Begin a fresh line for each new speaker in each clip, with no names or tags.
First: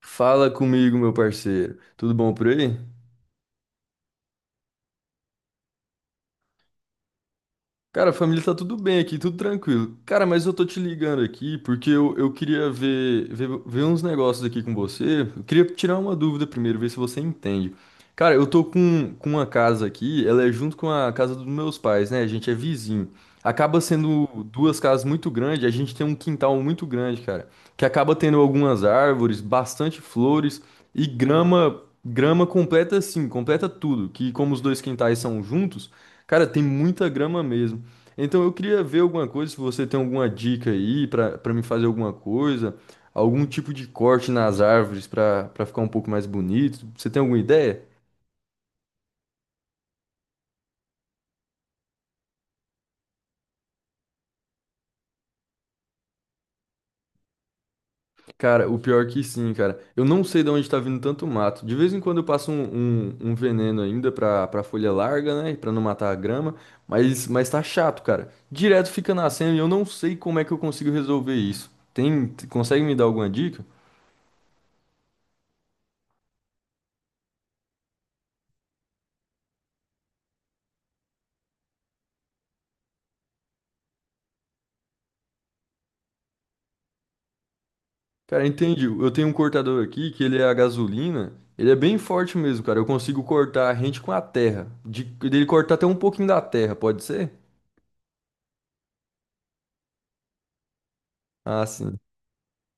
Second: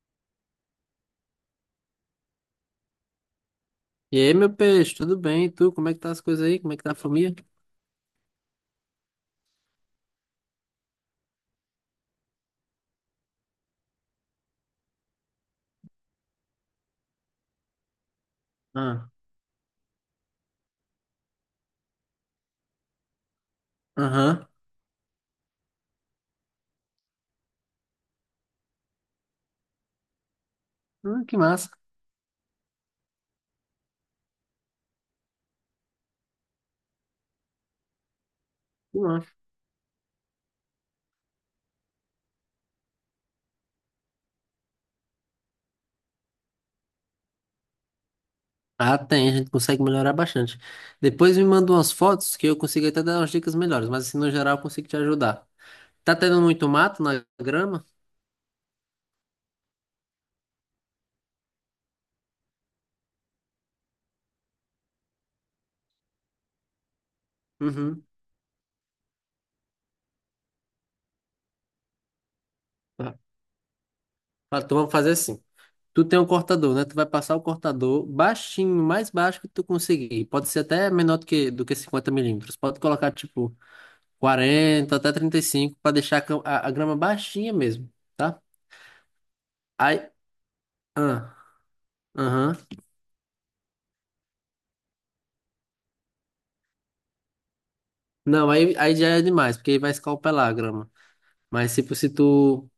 Fala comigo, meu parceiro. Tudo bom por aí?
E aí, meu peixe, tudo bem? E tu, como é que tá as coisas aí? Como é que tá a família?
Cara, a família tá tudo bem aqui, tudo tranquilo. Cara, mas eu tô te ligando aqui porque eu queria ver uns negócios aqui com você. Eu queria tirar uma dúvida primeiro, ver se você entende. Cara, eu tô
Ah,
com uma casa aqui, ela é junto com a casa dos meus pais, né? A gente é vizinho. Acaba sendo
aham.
duas casas muito grandes, a gente tem um quintal muito grande, cara, que acaba tendo algumas árvores, bastante flores e
Ah, que massa,
grama completa assim, completa tudo, que como os dois quintais são juntos, cara, tem muita grama mesmo. Então eu queria
que
ver alguma
massa.
coisa, se você tem alguma dica aí pra para me fazer alguma coisa, algum tipo de corte nas árvores pra para ficar um pouco mais bonito. Você tem alguma ideia?
Ah, tem, a gente consegue melhorar bastante. Depois me manda umas fotos que eu consigo até dar umas dicas melhores, mas assim, no geral, eu consigo te ajudar. Tá tendo muito mato na grama?
Cara, o pior que sim, cara. Eu não sei de onde tá vindo tanto mato. De vez em quando eu passo um veneno ainda pra folha larga, né? Pra não matar a grama. Mas tá chato,
Uhum.
cara. Direto fica nascendo e eu não sei como é que eu consigo resolver isso. Tem, consegue me dar
Tá.
alguma dica?
Ah, então vamos fazer assim. Tu tem um cortador, né? Tu vai passar o cortador baixinho, mais baixo que tu conseguir. Pode ser até menor do que 50 mm. Pode colocar, tipo, 40 até 35 para deixar a a grama baixinha mesmo. Tá?
Cara, entendi. Eu tenho um cortador aqui
Aí,
que ele é a gasolina.
ah,
Ele é bem forte
aham.
mesmo, cara. Eu consigo cortar rente com a terra. Dele cortar até um pouquinho da terra, pode ser?
Não, aí já é demais, porque aí vai escalpelar a grama.
Ah,
Mas tipo,
sim.
se tu,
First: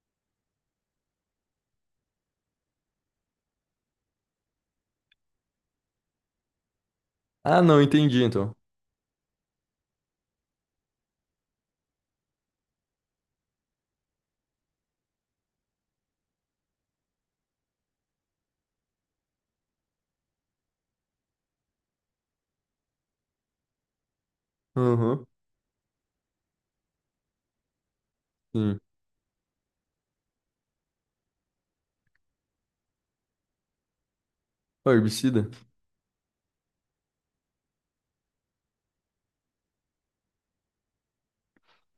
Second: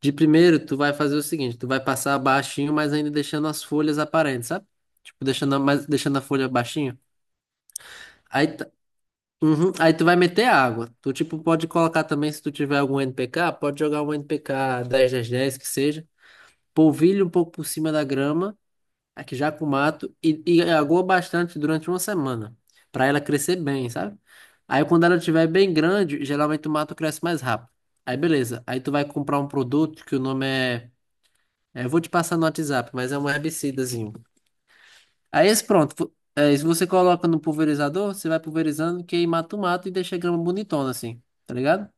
de primeiro, tu vai fazer o seguinte, tu vai passar baixinho, mas ainda deixando as folhas aparentes, sabe? Tipo, mas deixando a folha baixinho.
Ah, não, entendi
Aí,
então.
tá- uhum, aí tu vai meter água. Tu, tipo, pode colocar também, se tu tiver algum NPK, pode jogar um NPK 10 10, 10 que seja. Polvilha um pouco por cima da grama aqui já com mato e agua bastante durante uma semana, para ela crescer bem, sabe? Aí quando ela
Aham,
estiver bem grande, geralmente o mato cresce mais rápido. Aí beleza,
sim.
aí tu vai comprar um produto que o nome eu vou te passar no WhatsApp, mas é um herbicidazinho.
Ó,
Aí
herbicida.
esse pronto, se você coloca no pulverizador, você vai pulverizando que aí mata o mato e deixa a grama bonitona assim, tá ligado?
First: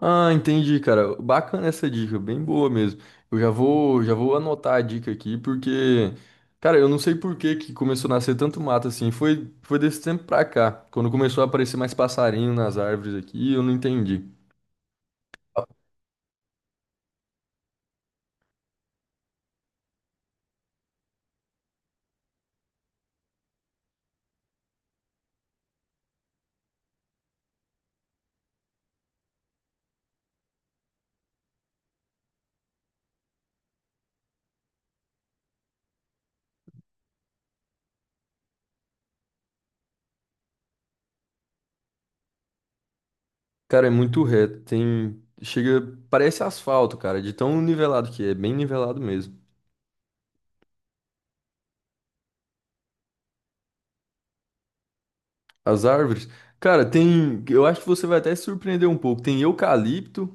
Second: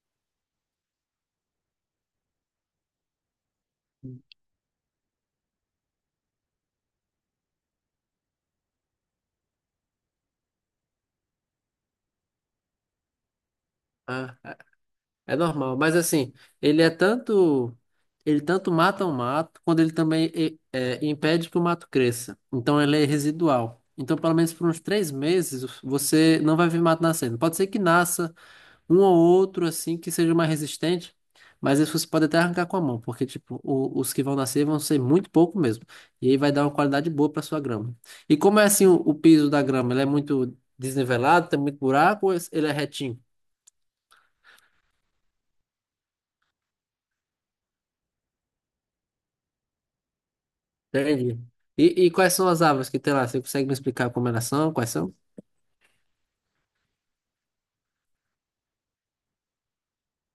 Ah, entendi, cara. Bacana essa dica, bem boa mesmo. Eu já vou anotar a dica aqui, porque, cara, eu não sei por que que começou a nascer tanto mato assim. Foi desse tempo pra cá, quando começou a aparecer mais passarinho nas árvores aqui, eu não entendi.
Ah. É normal, mas assim, ele é tanto. Ele tanto mata o mato, quando ele também impede que o mato cresça. Então ele é residual. Então, pelo menos por uns 3 meses, você não vai ver mato nascendo. Pode ser que nasça um ou outro, assim, que seja mais resistente, mas isso você pode até arrancar com a mão, porque, tipo, os que vão nascer vão ser muito pouco mesmo. E aí vai dar uma qualidade boa para sua grama. E como é assim o piso da grama? Ele é muito desnivelado, tem muito buraco, ou ele é retinho?
Cara, é muito reto, tem... Chega, parece asfalto, cara, de tão nivelado que é, bem nivelado mesmo.
Entendi. E quais são as árvores que tem lá? Você consegue me explicar como elas são? Quais são?
As árvores, cara, tem... Eu acho que você vai até se surpreender um pouco. Tem eucalipto,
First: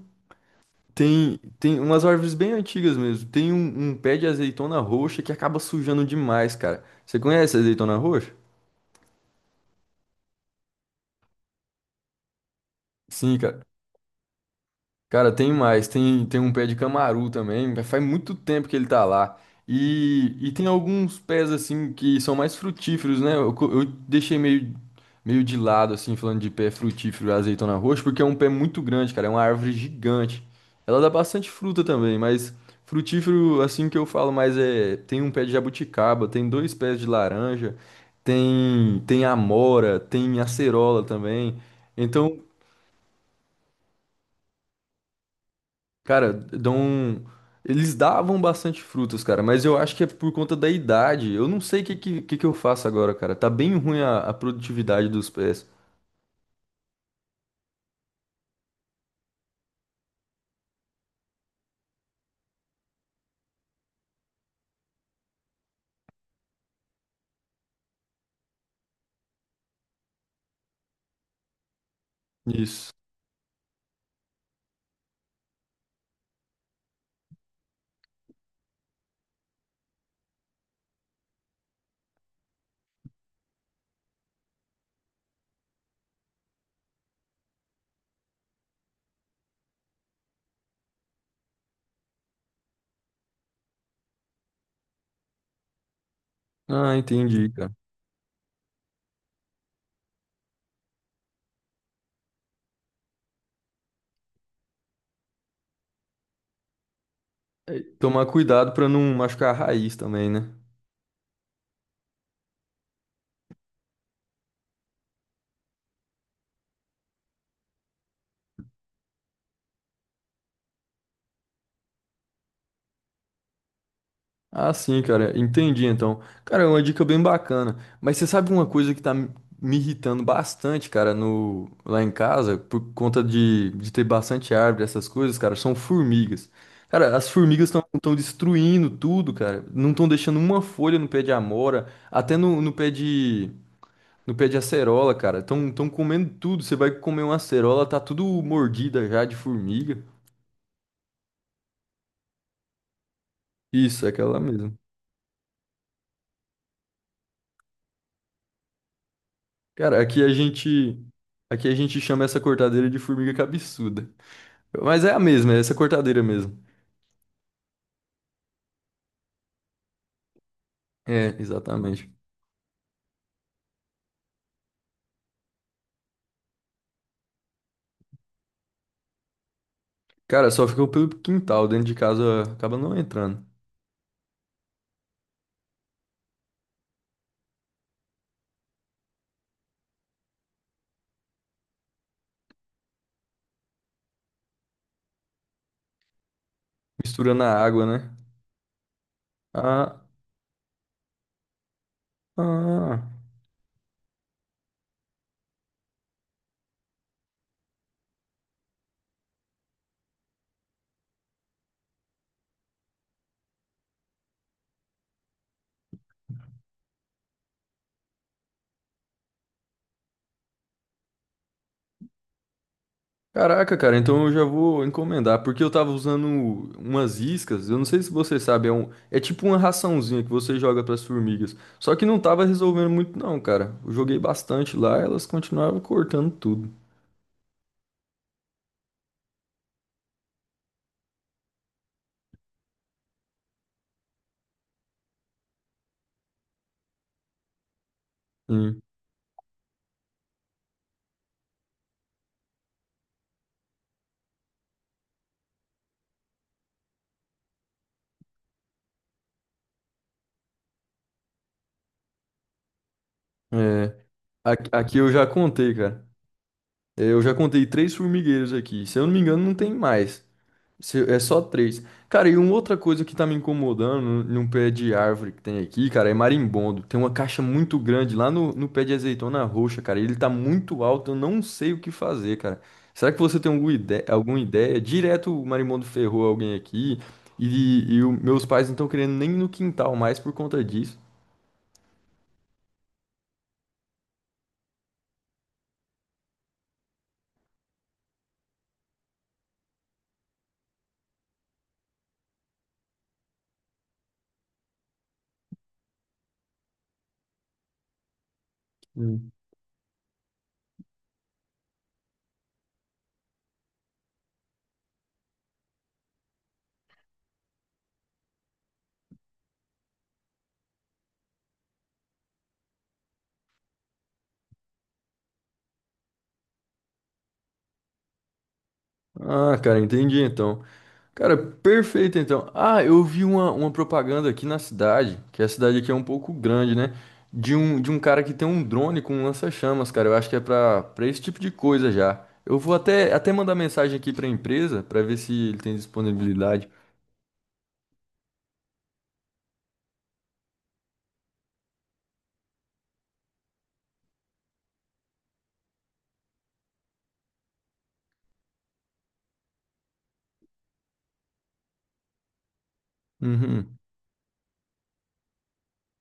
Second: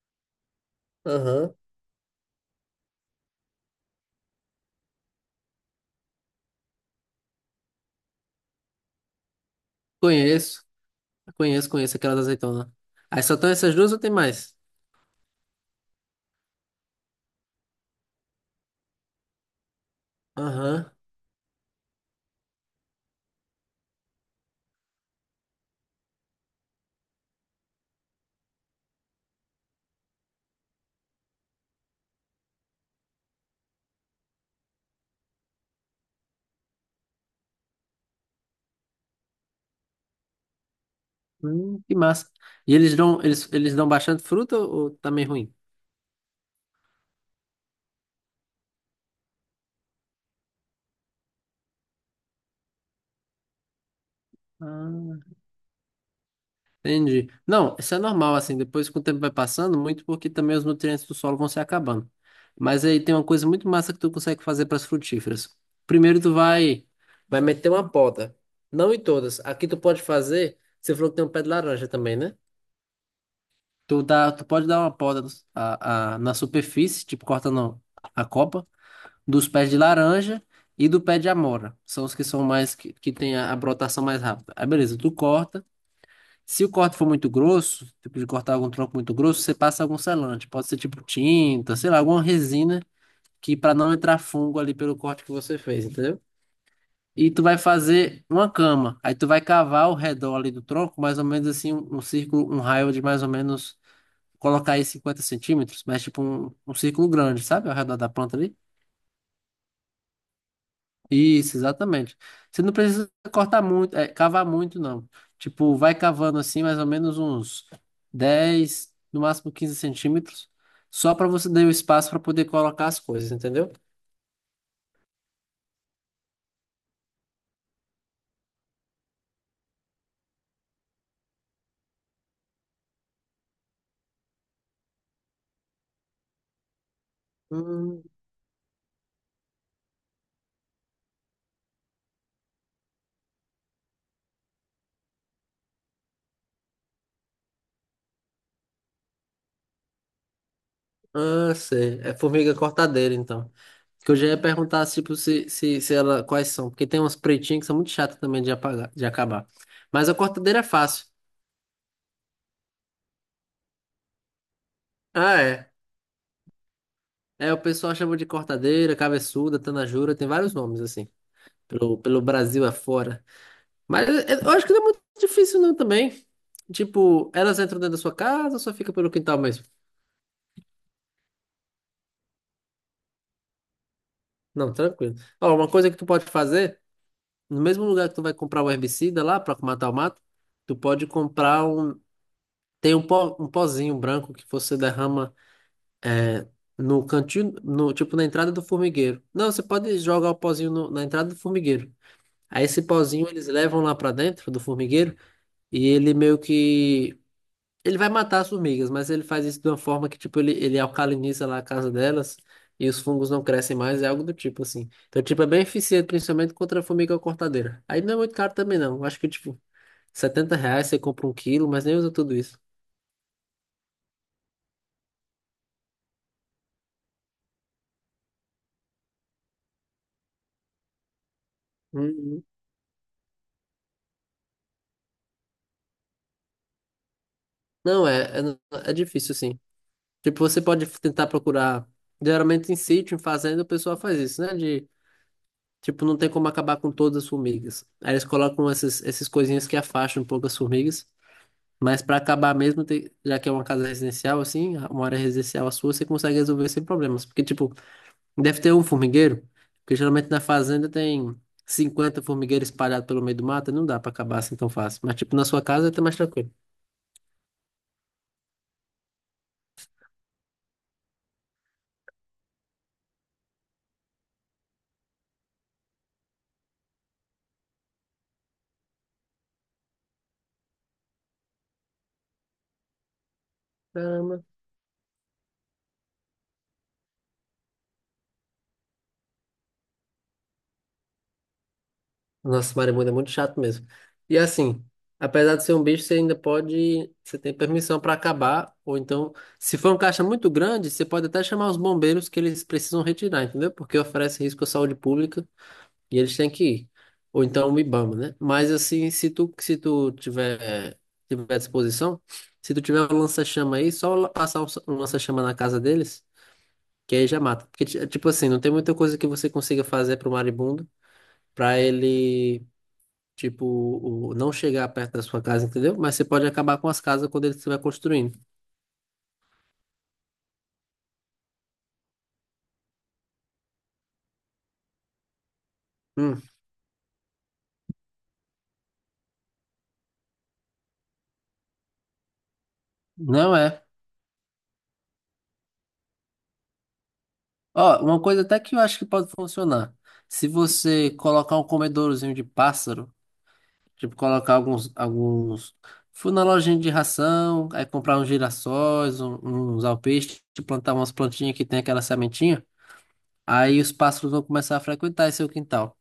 tem,
Aham.
tem umas árvores bem antigas mesmo. Tem um pé de azeitona roxa que acaba sujando demais, cara. Você conhece a azeitona roxa?
Conheço, conheço, conheço aquelas azeitonas. Aí só
Sim,
estão
cara.
essas duas ou tem mais?
Cara, tem mais. Tem, tem um pé de camaru também, mas faz muito tempo que ele tá lá. E tem
Aham.
alguns pés, assim, que são mais frutíferos, né? Eu, eu deixei meio, meio de lado, assim, falando de pé frutífero, azeitona roxa, porque é um pé muito grande, cara. É uma árvore gigante. Ela dá bastante fruta também, mas frutífero, assim, que eu falo mais é... Tem um pé de jabuticaba, tem dois pés de laranja, tem, tem amora, tem acerola também.
Que massa.
Então,
E eles dão bastante fruta ou também ruim?
cara, dão. Um, eles davam bastante frutas, cara, mas eu acho que é por conta da idade. Eu não sei o que, que, que eu faço agora, cara. Tá bem ruim a produtividade dos
Ah.
pés.
Entendi. Não, isso é normal, assim, depois que o tempo vai passando, muito porque também os nutrientes do solo vão se acabando. Mas aí tem uma coisa muito massa que tu consegue fazer para as frutíferas. Primeiro tu vai meter uma poda. Não em todas. Aqui tu pode fazer, você falou que tem um pé de laranja também, né?
Isso.
Tu pode dar uma poda na superfície, tipo cortando a copa, dos pés de laranja e do pé de amora. São os que são mais, que tem a brotação mais rápida. Aí beleza, tu corta. Se o corte for muito grosso, tipo de cortar algum tronco muito grosso, você passa algum selante. Pode ser tipo tinta, sei lá, alguma resina que para não entrar fungo ali pelo corte que você fez, entendeu?
Ah,
E tu
entendi,
vai
cara.
fazer uma cama. Aí tu vai cavar ao redor ali do tronco, mais ou menos assim, um círculo, um raio de mais ou menos, colocar aí 50 cm, mas tipo um círculo grande, sabe? Ao
É,
redor da
tomar
planta ali.
cuidado pra não machucar a raiz também, né?
Isso, exatamente. Você não precisa cortar muito, cavar muito, não. Tipo, vai cavando assim, mais ou menos uns 10 no máximo 15 cm, só para você dar o espaço para poder colocar as coisas, entendeu?
Ah, sim, cara, entendi então. Cara, é uma dica bem bacana. Mas você sabe uma coisa que tá me irritando bastante, cara, no lá em casa, por conta de ter bastante árvore, essas coisas, cara, são formigas. Cara, as formigas estão
Hum,
estão destruindo tudo, cara. Não estão deixando uma folha no pé de amora, até no, no pé de acerola, cara. Estão comendo tudo. Você vai comer uma acerola, tá tudo mordida já de formiga.
ah, sei. É formiga cortadeira, então.
Isso, é
Que eu já
aquela
ia
mesmo.
perguntar, tipo, se ela, quais são. Porque tem umas pretinhas que são muito chatas também de apagar, de acabar.
Cara,
Mas a cortadeira é fácil.
aqui a gente chama essa cortadeira de formiga cabeçuda. Mas é a
Ah,
mesma, é
é.
essa cortadeira mesmo.
É, o pessoal chama de cortadeira, cabeçuda, tanajura, tem vários nomes, assim.
É,
Pelo,
exatamente.
pelo Brasil afora. Mas eu acho que não é muito difícil não também. Tipo, elas entram dentro da sua casa ou só fica pelo quintal mesmo?
Cara, só ficou pelo quintal, dentro de casa acaba não entrando.
Não, tranquilo. Ó, uma coisa que tu pode fazer, no mesmo lugar que tu vai comprar o herbicida lá pra matar o mato, tu pode comprar um. Tem um pó, um pozinho branco que você derrama, é, no
Misturando
cantinho,
a água,
no,
né?
tipo, na entrada do formigueiro. Não, você pode
Ah,
jogar o pozinho na entrada do formigueiro. Aí esse
ah.
pozinho eles levam lá pra dentro do formigueiro, e ele meio que Ele vai matar as formigas, mas ele faz isso de uma forma que, tipo, ele alcaliniza lá a casa delas e os fungos não crescem mais, é algo do tipo, assim. Então, tipo, é bem eficiente, principalmente contra a formiga cortadeira. Aí não é muito caro também, não. Acho que, tipo, R$ 70 você compra um quilo, mas nem usa tudo isso.
Caraca, cara, então eu já vou encomendar, porque eu tava usando umas iscas, eu não sei se você sabe, é um, é tipo uma raçãozinha que você joga pras formigas. Só que não tava
Uhum.
resolvendo muito não, cara. Eu joguei bastante lá, elas continuavam cortando tudo.
Não, é difícil, assim. Tipo, você pode tentar procurar, geralmente em sítio, em fazenda, o pessoal faz isso, né? Tipo, não tem como acabar com todas as formigas. Aí eles colocam
Sim.
essas coisinhas que afastam um pouco as formigas. Mas para acabar mesmo, já que é uma casa residencial, assim, uma área residencial a sua, você consegue resolver sem problemas. Porque, tipo, deve ter um formigueiro, porque geralmente na fazenda tem 50 formigueiros espalhados pelo meio do mato, não
É,
dá para acabar assim
Aqui,
tão
aqui
fácil.
eu
Mas,
já
tipo, na sua
contei,
casa tá
cara.
mais tranquilo.
Eu já contei três formigueiros aqui. Se eu não me engano, não tem mais. É só três. Cara, e uma outra coisa que tá me incomodando num pé de árvore que tem aqui, cara, é marimbondo. Tem uma caixa muito grande lá no, no pé de azeitona roxa, cara. Ele tá muito alto, eu não sei o que fazer, cara. Será que você tem alguma ideia? Alguma
Caramba.
ideia? Direto o marimbondo ferrou alguém aqui e meus pais não estão querendo nem ir no quintal mais por conta disso.
Nossa, marimbondo é muito chato mesmo. E assim, apesar de ser um bicho, você ainda pode, você tem permissão para acabar, ou então, se for um caixa muito grande, você pode até chamar os bombeiros que eles precisam retirar, entendeu? Porque oferece risco à saúde pública. E eles têm que ir. Ou então o IBAMA, né? Mas assim, se tu tiver disposição, se tu tiver um lança-chama aí, só passar um lança-chama na casa deles, que aí já mata. Porque, tipo assim, não tem muita coisa que você consiga fazer pro marimbondo pra ele, tipo, não chegar perto da sua casa, entendeu? Mas você pode acabar com as casas quando ele estiver construindo.
Ah, cara, entendi então. Cara, perfeito então. Ah, eu vi uma propaganda aqui na cidade, que a cidade aqui é um pouco
Hum,
grande, né? De um cara que tem um drone com um lança-chamas, cara. Eu acho que é pra esse tipo de coisa já. Eu vou até mandar
não é.
mensagem aqui pra empresa pra ver se ele tem disponibilidade.
Ó, uma coisa até que eu acho que pode funcionar. Se você colocar um comedourozinho de pássaro, tipo, colocar alguns. Fui na lojinha de ração, aí comprar uns girassóis, uns alpistes, plantar umas plantinhas que tem aquela sementinha.
Uhum.
Aí os pássaros vão começar a frequentar esse seu quintal.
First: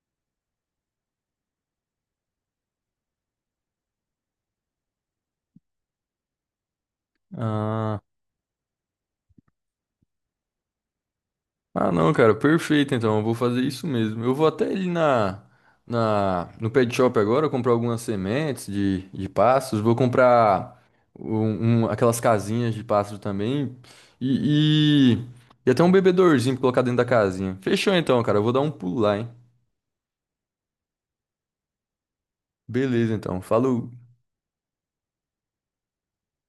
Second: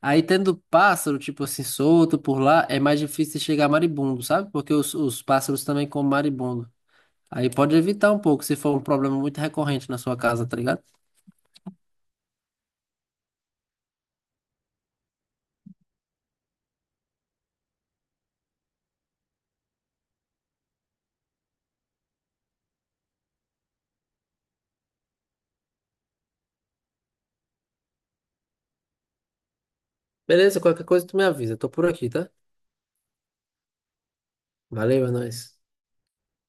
Aí tendo pássaro, tipo assim, solto por lá, é mais difícil de chegar maribundo, sabe? Porque os pássaros também comem maribundo. Aí pode
Ah.
evitar um pouco, se for um problema muito recorrente na sua casa, tá ligado?
Ah, não, cara, perfeito. Então, eu vou fazer isso mesmo. Eu vou até ali no pet shop agora comprar algumas sementes de pássaros. Vou comprar um, aquelas casinhas de pássaro também. E, e, e até um bebedorzinho pra colocar dentro da casinha. Fechou então, cara. Eu vou dar um pulo lá, hein?
Beleza, qualquer coisa tu me avisa, eu tô por aqui, tá?
Beleza, então. Falou.
Valeu, é nóis.